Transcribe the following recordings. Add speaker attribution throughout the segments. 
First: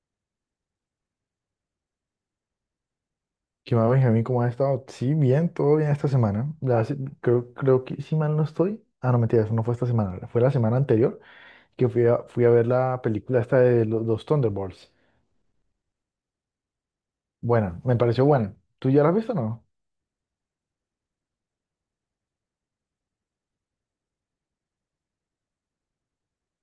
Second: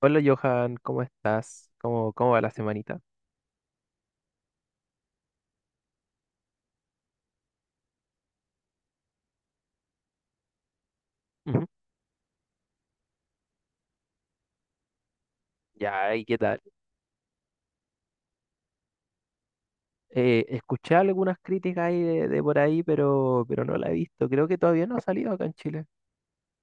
Speaker 1: Hola Johan, ¿cómo estás? ¿¿Cómo va la semanita?
Speaker 2: ¿Qué más, Benjamín? ¿Cómo has estado? Sí, bien, todo bien esta semana. Creo que si mal no estoy. Ah, no, mentira, eso no fue esta semana. Fue la semana anterior
Speaker 1: Ujú.
Speaker 2: que fui a ver la película esta de los, Thunderbolts.
Speaker 1: Ya, ¿y qué tal?
Speaker 2: Buena, me pareció buena. ¿Tú ya la has visto o no?
Speaker 1: Escuché algunas críticas ahí de por ahí, pero no la he visto. Creo que todavía no ha salido acá en Chile.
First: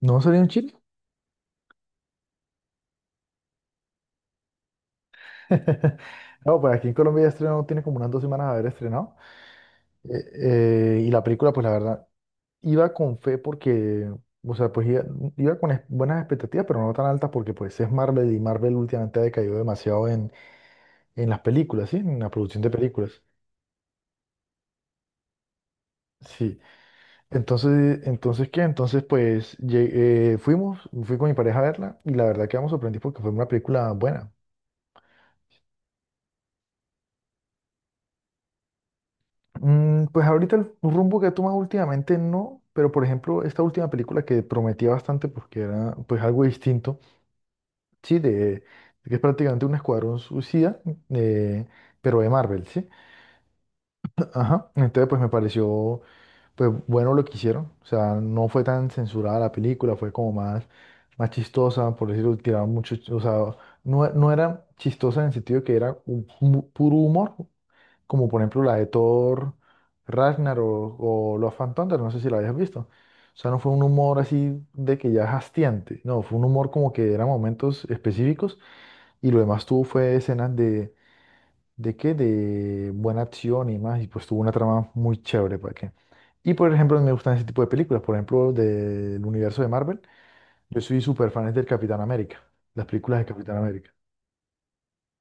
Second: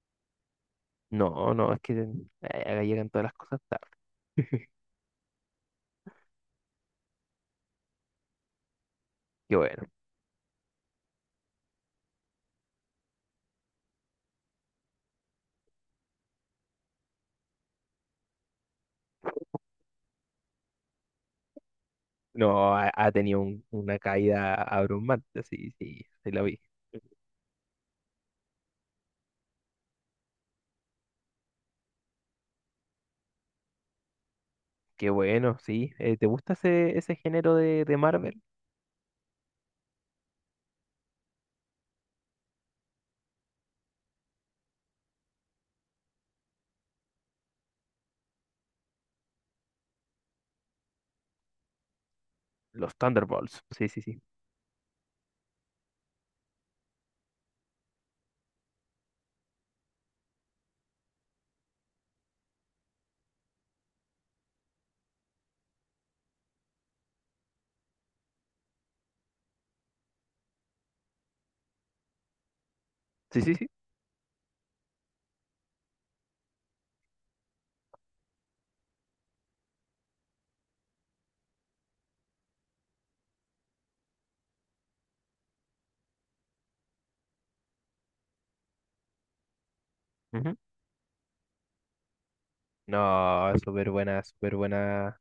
Speaker 2: ¿No salió en Chile?
Speaker 1: No, no, es que acá llegan todas las cosas tarde.
Speaker 2: No, pues aquí en Colombia ya estrenó, tiene como unas dos semanas de haber estrenado.
Speaker 1: Qué bueno.
Speaker 2: Eh, y la película, pues la verdad, iba con fe porque, o sea, pues iba, iba con buenas expectativas, pero no tan altas porque pues es Marvel y Marvel últimamente ha decaído demasiado en las películas, ¿sí? En la producción de
Speaker 1: No, ha
Speaker 2: películas.
Speaker 1: tenido una caída abrumante, sí, sí, sí la vi.
Speaker 2: Sí. Entonces ¿qué? Entonces, pues, fui con mi pareja a verla y la verdad quedamos sorprendidos porque fue una película buena.
Speaker 1: Qué bueno, sí. ¿Te gusta ese género de Marvel?
Speaker 2: Mm, pues ahorita el rumbo que he tomado últimamente no, pero por ejemplo, esta última película que prometía bastante porque era pues algo distinto, sí, de que es prácticamente un escuadrón suicida, eh, pero de Marvel, ¿sí?
Speaker 1: Los Thunderbolts. Sí, sí, sí.
Speaker 2: Ajá. Entonces, pues me pareció. Pues bueno lo que hicieron. O sea, no fue tan censurada la película, fue como más, más chistosa, por decirlo, tiraron mucho, o sea, no era chistosa en el sentido que era un puro humor, como por ejemplo la de Thor, Ragnar o Love and Thunder, no sé si la habías visto. O
Speaker 1: Sí,
Speaker 2: sea,
Speaker 1: sí,
Speaker 2: no
Speaker 1: sí.
Speaker 2: fue un humor así de que ya es hastiante, no, fue un humor como que eran momentos específicos y lo demás tuvo fue escenas. ¿De qué? De buena acción y más. Y pues tuvo una trama muy chévere, ¿para qué? Y por ejemplo, me gustan ese tipo de películas. Por ejemplo, del universo de Marvel.
Speaker 1: Ujú.
Speaker 2: Yo soy súper fan del Capitán América. Las películas de
Speaker 1: No,
Speaker 2: Capitán
Speaker 1: súper
Speaker 2: América.
Speaker 1: buena, súper buena.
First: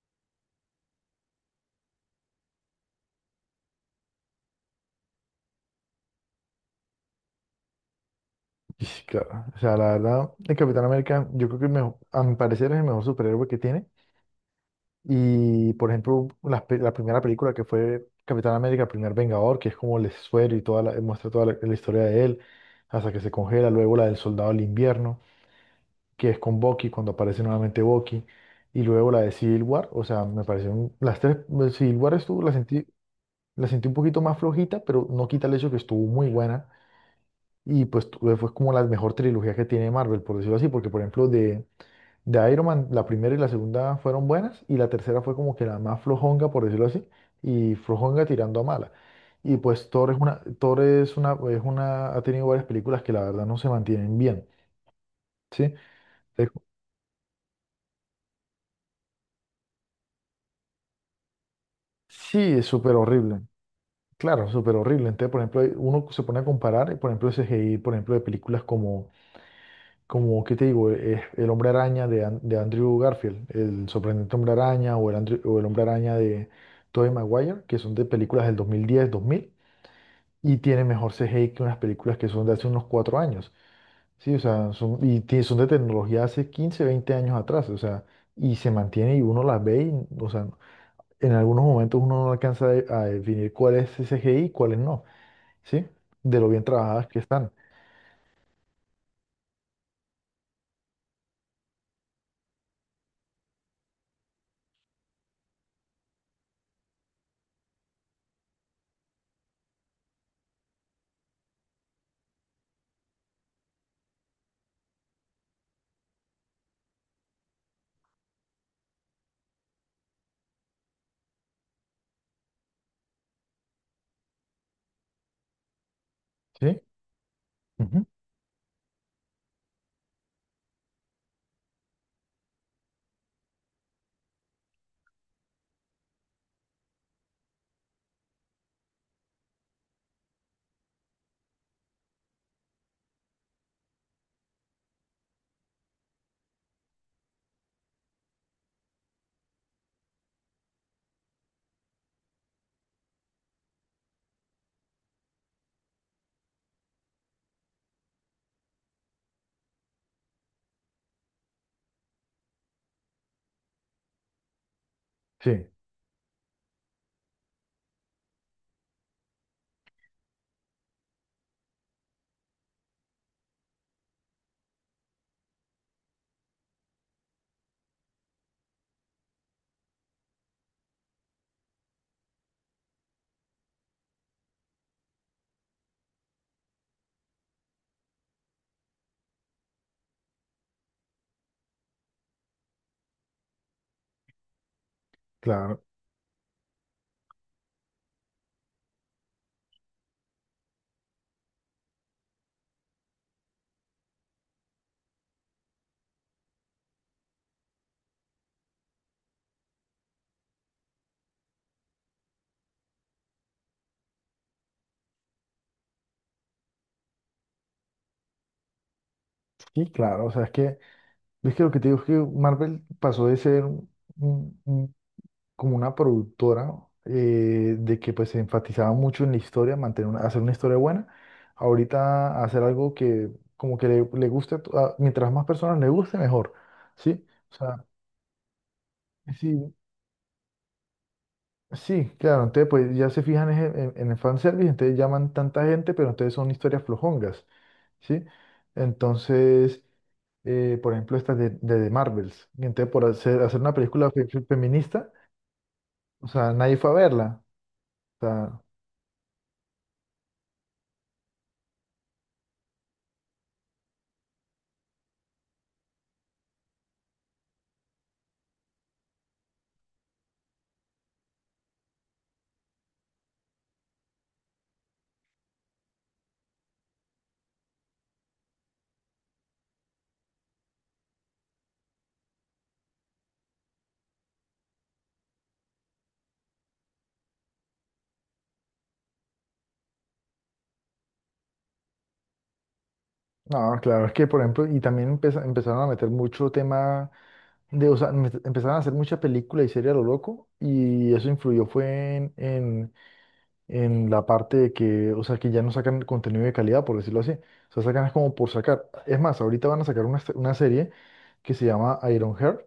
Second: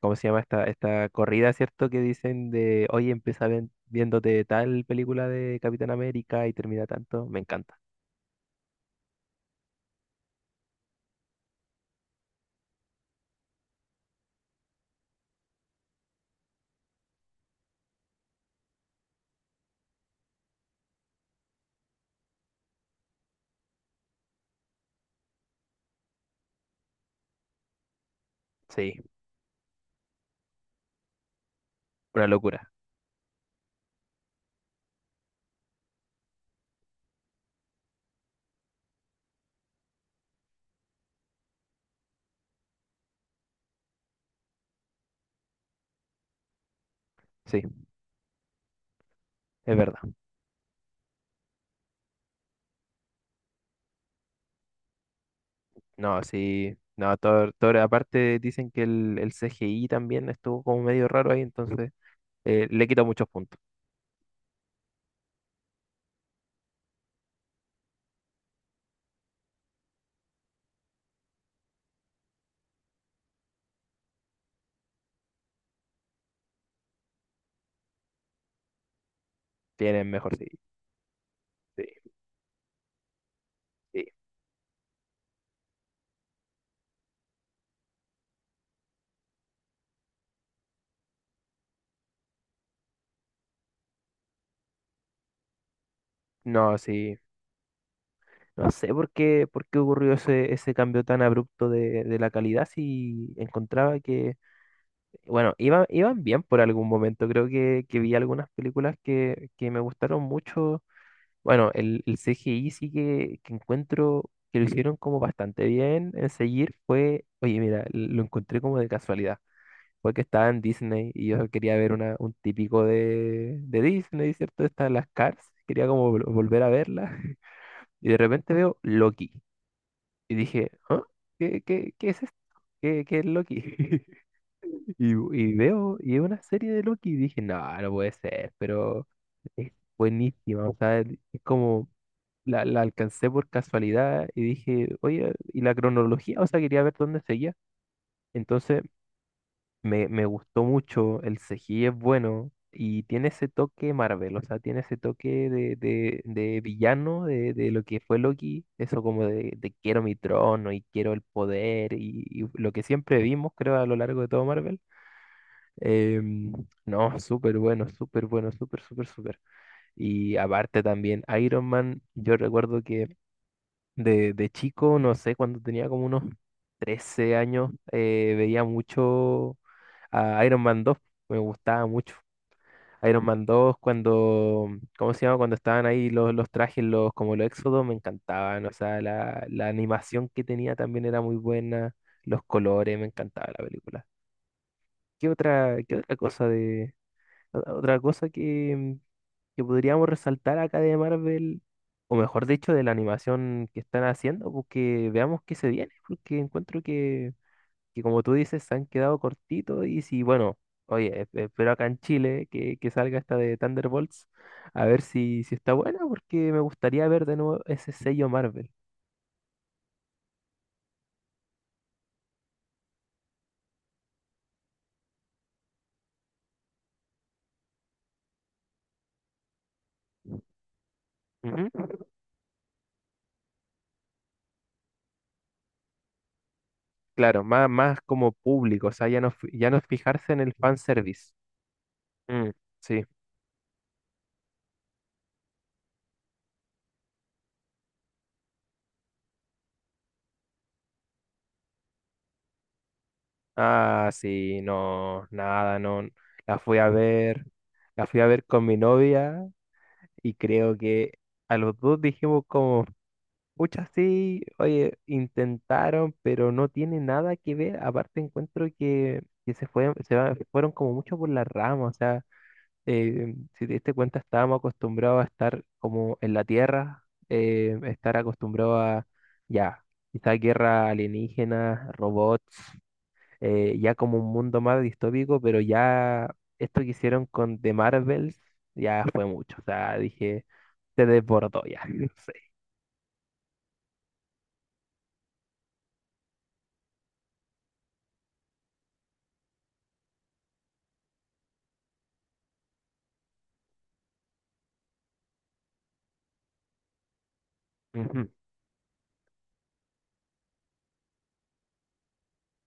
Speaker 1: ¿Cómo se llama esta corrida, cierto? Que dicen de, oye, empieza viéndote tal película de Capitán América y termina tanto. Me encanta.
Speaker 2: Y sí, claro, o sea, la verdad, el Capitán América, yo creo que el a mi parecer es el mejor superhéroe que tiene. Y por ejemplo, la primera película que fue Capitán América, el primer Vengador, que es como el suero y toda la, muestra toda la historia de él, hasta que se congela, luego la del Soldado del Invierno, que es con Bucky, cuando aparece nuevamente Bucky, y
Speaker 1: Sí,
Speaker 2: luego la de Civil War. O sea, me parecieron las tres, Civil War
Speaker 1: una
Speaker 2: estuvo,
Speaker 1: locura.
Speaker 2: la sentí un poquito más flojita, pero no quita el hecho que estuvo muy buena, y pues fue como la mejor trilogía que tiene Marvel, por decirlo así, porque por ejemplo de Iron Man, la primera y la segunda fueron buenas, y la tercera fue como que la más flojonga, por decirlo así,
Speaker 1: Sí,
Speaker 2: y flojonga tirando a mala. Y
Speaker 1: es
Speaker 2: pues
Speaker 1: verdad.
Speaker 2: Thor es una, ha tenido varias películas que la verdad no se mantienen bien, ¿sí?
Speaker 1: No,
Speaker 2: Es-
Speaker 1: sí. No, Thor, Thor, aparte dicen que el CGI también estuvo como medio raro ahí, entonces
Speaker 2: Sí, es
Speaker 1: le
Speaker 2: súper
Speaker 1: quito muchos
Speaker 2: horrible.
Speaker 1: puntos.
Speaker 2: Claro, súper horrible. Entonces, por ejemplo, uno se pone a comparar, y, por ejemplo, el CGI, por ejemplo, de películas como, como ¿qué te digo? Es El Hombre Araña de, de Andrew Garfield, El Sorprendente Hombre Araña o El, o el Hombre Araña de Tobey Maguire, que son de películas del 2010, 2000,
Speaker 1: Tienen mejor, sí,
Speaker 2: y tiene mejor CGI que unas
Speaker 1: sí,
Speaker 2: películas que son de hace unos cuatro años.
Speaker 1: sí.
Speaker 2: Sí, o sea, y son de tecnología hace 15, 20 años atrás, o sea, y se mantiene y uno las ve y, o sea, en algunos momentos uno no alcanza a definir cuál es CGI y cuál es no. ¿Sí? De lo bien
Speaker 1: No,
Speaker 2: trabajadas
Speaker 1: sí.
Speaker 2: que están.
Speaker 1: No sé por qué ocurrió ese cambio tan abrupto de la calidad si encontraba que bueno, iban bien por algún momento. Creo que vi algunas películas que me gustaron mucho. Bueno, el CGI sí que encuentro que lo hicieron como bastante bien en seguir fue, oye, mira, lo encontré como de casualidad. Fue que estaba en Disney y yo quería ver una, un típico de Disney, ¿cierto? Están las Cars, quería como volver a
Speaker 2: ¿Sí?
Speaker 1: verla.
Speaker 2: Ujú.
Speaker 1: Y de repente veo Loki. Y dije, ¿ah? ¿Qué, qué, qué es esto? ¿Qué, qué es Loki? Y, y veo, y es una serie de Loki, y dije, no, no puede ser, pero es buenísima, o sea, es como, la alcancé por casualidad y dije, oye, y la cronología, o sea, quería ver dónde seguía. Entonces, me gustó mucho, el CGI es bueno y tiene ese toque Marvel, o sea, tiene ese toque de villano, de lo que fue Loki, eso como de quiero mi trono y quiero el poder y lo que siempre vimos, creo, a lo largo de todo Marvel.
Speaker 2: Sí,
Speaker 1: Em, no, súper bueno, súper bueno, súper, súper, súper. Y aparte también, Iron Man, yo recuerdo que de chico, no sé, cuando tenía como unos 13 años, veía mucho a Iron Man dos, me gustaba mucho. Iron Man dos cuando, ¿cómo se llama? Cuando estaban ahí los trajes, los, como los Éxodos, me encantaban. O sea, la animación que tenía también era muy buena, los colores, me encantaba la película.
Speaker 2: claro,
Speaker 1: Qué otra cosa de, otra cosa que podríamos resaltar acá de Marvel, o mejor dicho, de la animación que están haciendo, porque veamos qué se viene, porque encuentro que como tú dices, se han quedado cortitos y si, bueno, oye, espero acá en Chile que salga esta de Thunderbolts, a ver si, si está buena, porque me gustaría ver de nuevo ese sello Marvel.
Speaker 2: sí, claro, o sea, es que lo que te digo es que Marvel pasó de ser un- un- como una productora, de que pues se enfatizaba mucho en la historia, mantener hacer una historia buena,
Speaker 1: Ujú.
Speaker 2: ahorita hacer algo que como que le guste, mientras más personas le guste, mejor, ¿sí?
Speaker 1: Claro,
Speaker 2: O
Speaker 1: más,
Speaker 2: sea,
Speaker 1: más como público, o sea, ya no, ya
Speaker 2: sí.
Speaker 1: no fijarse en el fanservice.
Speaker 2: Sí, claro,
Speaker 1: Mm,
Speaker 2: entonces pues
Speaker 1: sí.
Speaker 2: ya se fijan es en el fanservice, entonces llaman tanta gente, pero entonces son historias flojongas, ¿sí? Entonces, por ejemplo, estas de The Marvels, y entonces por hacer una
Speaker 1: Ah,
Speaker 2: película
Speaker 1: sí,
Speaker 2: feminista,
Speaker 1: no, nada, no.
Speaker 2: o sea,
Speaker 1: La
Speaker 2: nadie
Speaker 1: fui a
Speaker 2: fue a verla.
Speaker 1: ver, la fui
Speaker 2: O
Speaker 1: a ver
Speaker 2: sea,
Speaker 1: con mi novia y creo que a los dos dijimos como, pucha, sí, oye, intentaron, pero no tiene nada que ver. Aparte encuentro que se fue, fueron como mucho por la rama, o sea, si te diste cuenta, estábamos acostumbrados a estar como en la tierra, estar acostumbrados a, ya, quizás guerra alienígena, robots, ya como un mundo más distópico, pero ya esto que hicieron con The Marvels ya fue mucho, o sea, dije, se desbordó ya, no sé.
Speaker 2: no, claro, es que, por ejemplo, y también empezaron a meter mucho tema de, o sea, empezaron a hacer mucha película y serie a lo loco, y eso influyó fue en la parte de que, o sea, que ya no sacan contenido de calidad, por decirlo así. O sea, sacan es
Speaker 1: Ujú.
Speaker 2: como por sacar. Es más, ahorita van a sacar una serie que se llama Ironheart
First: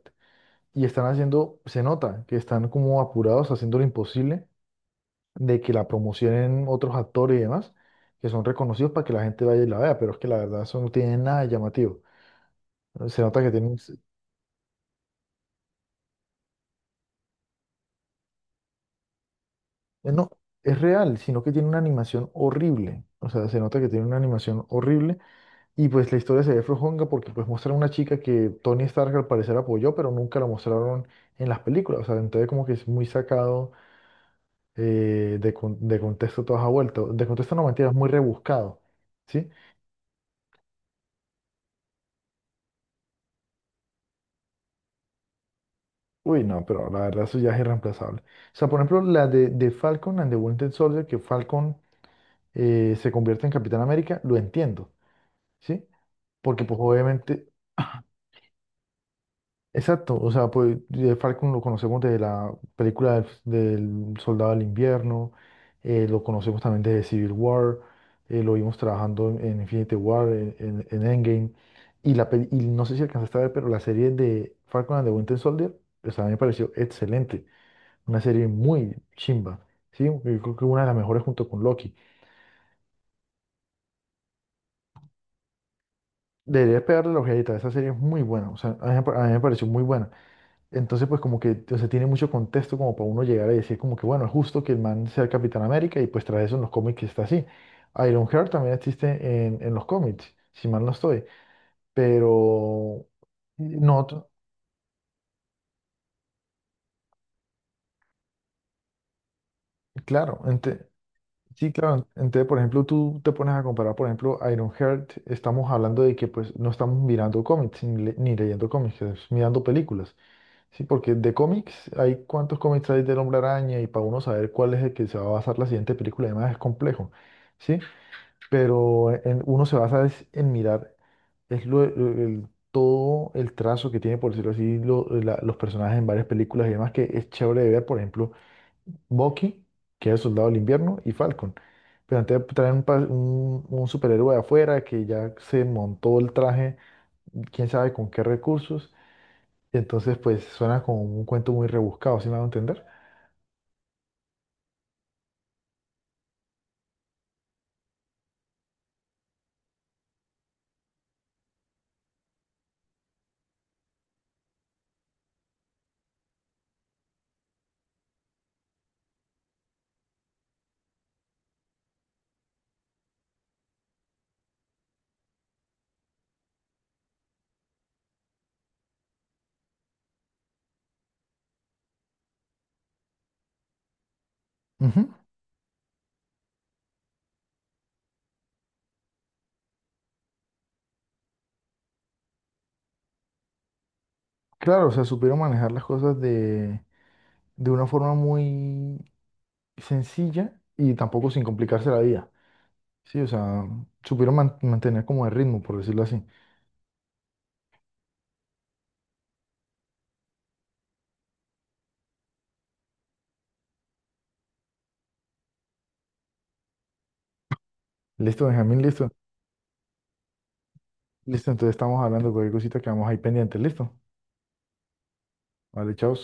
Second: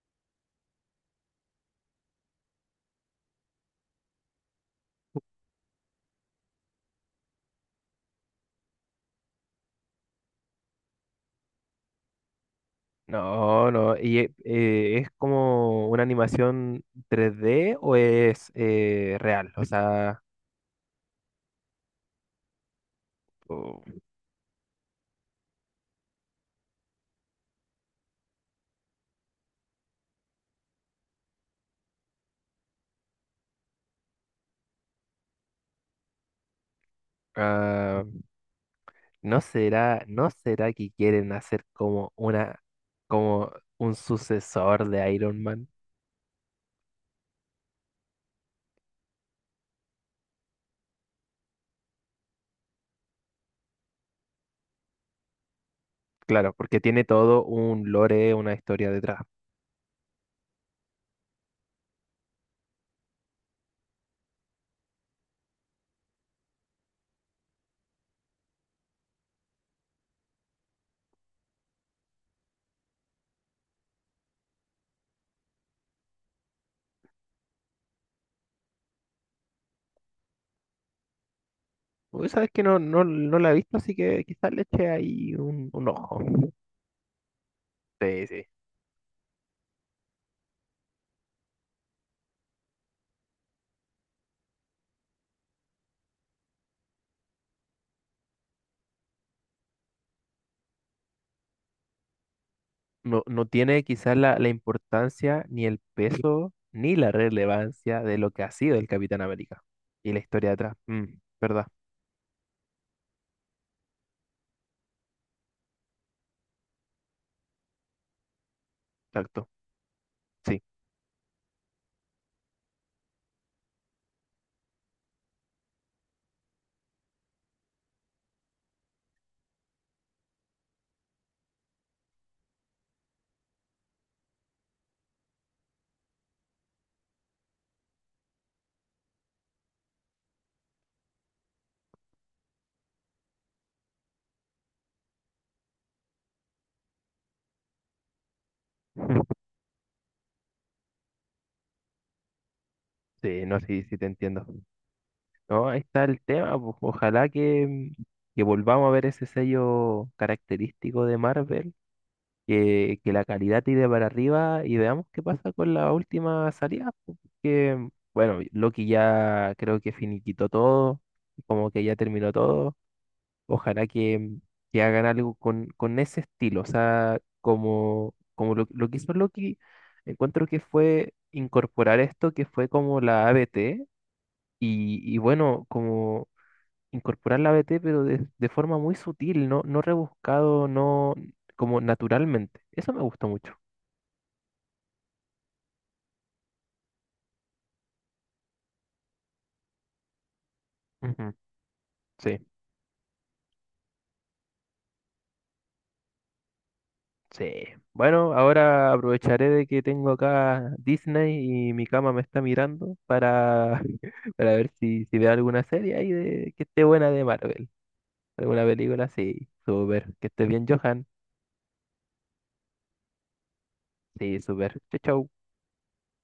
Speaker 2: y están haciendo, se nota que están como apurados, haciendo lo imposible de que la promocionen otros actores y demás, que son reconocidos para que la gente vaya y la vea, pero es que la verdad eso no tiene nada de llamativo. Se nota que
Speaker 1: No,
Speaker 2: tienen,
Speaker 1: no, y es como una animación 3D o es real, o sea,
Speaker 2: no, es real, sino que tiene una animación horrible. O sea, se nota
Speaker 1: o-
Speaker 2: que tiene una animación horrible. Y pues la historia se ve flojonga porque pues muestran una chica que Tony Stark al parecer apoyó, pero nunca la mostraron en las películas. O sea, entonces como que es muy sacado, de contexto toda esa vuelta. De contexto no mentiras,
Speaker 1: ah,
Speaker 2: muy rebuscado.
Speaker 1: no
Speaker 2: ¿Sí?
Speaker 1: será, no será que quieren hacer como una, como un sucesor de Iron Man,
Speaker 2: Uy, no, pero la verdad eso ya es irreemplazable. O sea, por ejemplo, la de Falcon and the Winter Soldier, que Falcon, se convierte en Capitán América, lo entiendo. ¿Sí?
Speaker 1: claro,
Speaker 2: Porque
Speaker 1: porque
Speaker 2: pues
Speaker 1: tiene todo
Speaker 2: obviamente
Speaker 1: un lore, una historia detrás.
Speaker 2: exacto, o sea, pues de Falcon lo conocemos de la película del, del Soldado del Invierno, lo conocemos también de Civil War, lo vimos trabajando en Infinity War, en Endgame, y, y no sé si alcanzaste a ver, pero la serie de Falcon and the Winter Soldier, pues a mí me pareció excelente, una serie muy chimba, ¿sí? Yo creo que una de las mejores junto con Loki.
Speaker 1: Uy, sabes que no, no, no la he visto, así que quizás le eche ahí un ojo.
Speaker 2: Deberías pegarle la ojeadita, esa serie es muy
Speaker 1: Sí, sí.
Speaker 2: buena, o sea, a mí me pareció muy buena. Entonces, pues como que, o sea, tiene mucho contexto como para uno llegar a decir como que, bueno, es justo que el man sea el Capitán América y pues tras eso en los cómics está así. Ironheart también existe en los cómics, si mal no estoy, pero
Speaker 1: No, no tiene
Speaker 2: no,
Speaker 1: quizás la importancia, ni el peso, ni la relevancia de lo que ha sido el Capitán América. Y la
Speaker 2: claro,
Speaker 1: historia detrás. Mm, ¿verdad?
Speaker 2: sí, claro, entonces, por ejemplo, tú te pones a comparar, por ejemplo, Ironheart, estamos hablando de que pues no estamos mirando cómics ni, ni leyendo cómics, es
Speaker 1: Exacto.
Speaker 2: mirando películas.
Speaker 1: Sí.
Speaker 2: Sí, porque de cómics, ¿hay cuántos cómics hay del Hombre Araña? Y para uno saber cuál es el que se va a basar la siguiente película, además es complejo, ¿sí? Pero uno se basa es en mirar es todo el trazo que tiene, por decirlo así, los personajes en varias películas y demás, que es chévere de ver, por ejemplo, Bucky, que es el soldado del invierno, y Falcon. Pero antes traen un, un superhéroe de afuera que ya se montó el traje, quién sabe con qué recursos, y entonces, pues suena como un cuento muy rebuscado, ¿sí me van a entender?
Speaker 1: Sí, no, sí, sí te entiendo. No, ahí está el tema, pues. Ojalá que volvamos a ver ese sello característico de Marvel, que la calidad tire para arriba y veamos qué pasa con la última salida, po, porque, bueno, Loki ya creo que finiquitó todo, como que ya terminó todo, ojalá que hagan algo con ese estilo, o sea, como, como lo que hizo Loki, encuentro que fue incorporar esto que fue como la ABT,
Speaker 2: Ujú.
Speaker 1: y bueno, como... incorporar la ABT pero de forma muy sutil, no, no rebuscado, no, como naturalmente. Eso me gustó mucho.
Speaker 2: Claro, o sea, supieron manejar las cosas de una forma muy sencilla y tampoco
Speaker 1: Ujú,
Speaker 2: sin complicarse la vida.
Speaker 1: sí,
Speaker 2: Sí, o sea, mantener como el ritmo, por decirlo así.
Speaker 1: sí. Bueno, ahora aprovecharé de que tengo acá Disney y mi cama me está mirando para, para ver si, si veo alguna serie ahí de, que esté buena de Marvel.
Speaker 2: Listo,
Speaker 1: ¿Alguna
Speaker 2: Benjamín,
Speaker 1: película?
Speaker 2: listo.
Speaker 1: Sí, súper. Que esté bien, Johan.
Speaker 2: Listo, entonces estamos hablando de cualquier cosita que vamos ahí pendiente. Listo.
Speaker 1: Sí, súper. Chau, chau.
Speaker 2: Vale, chao.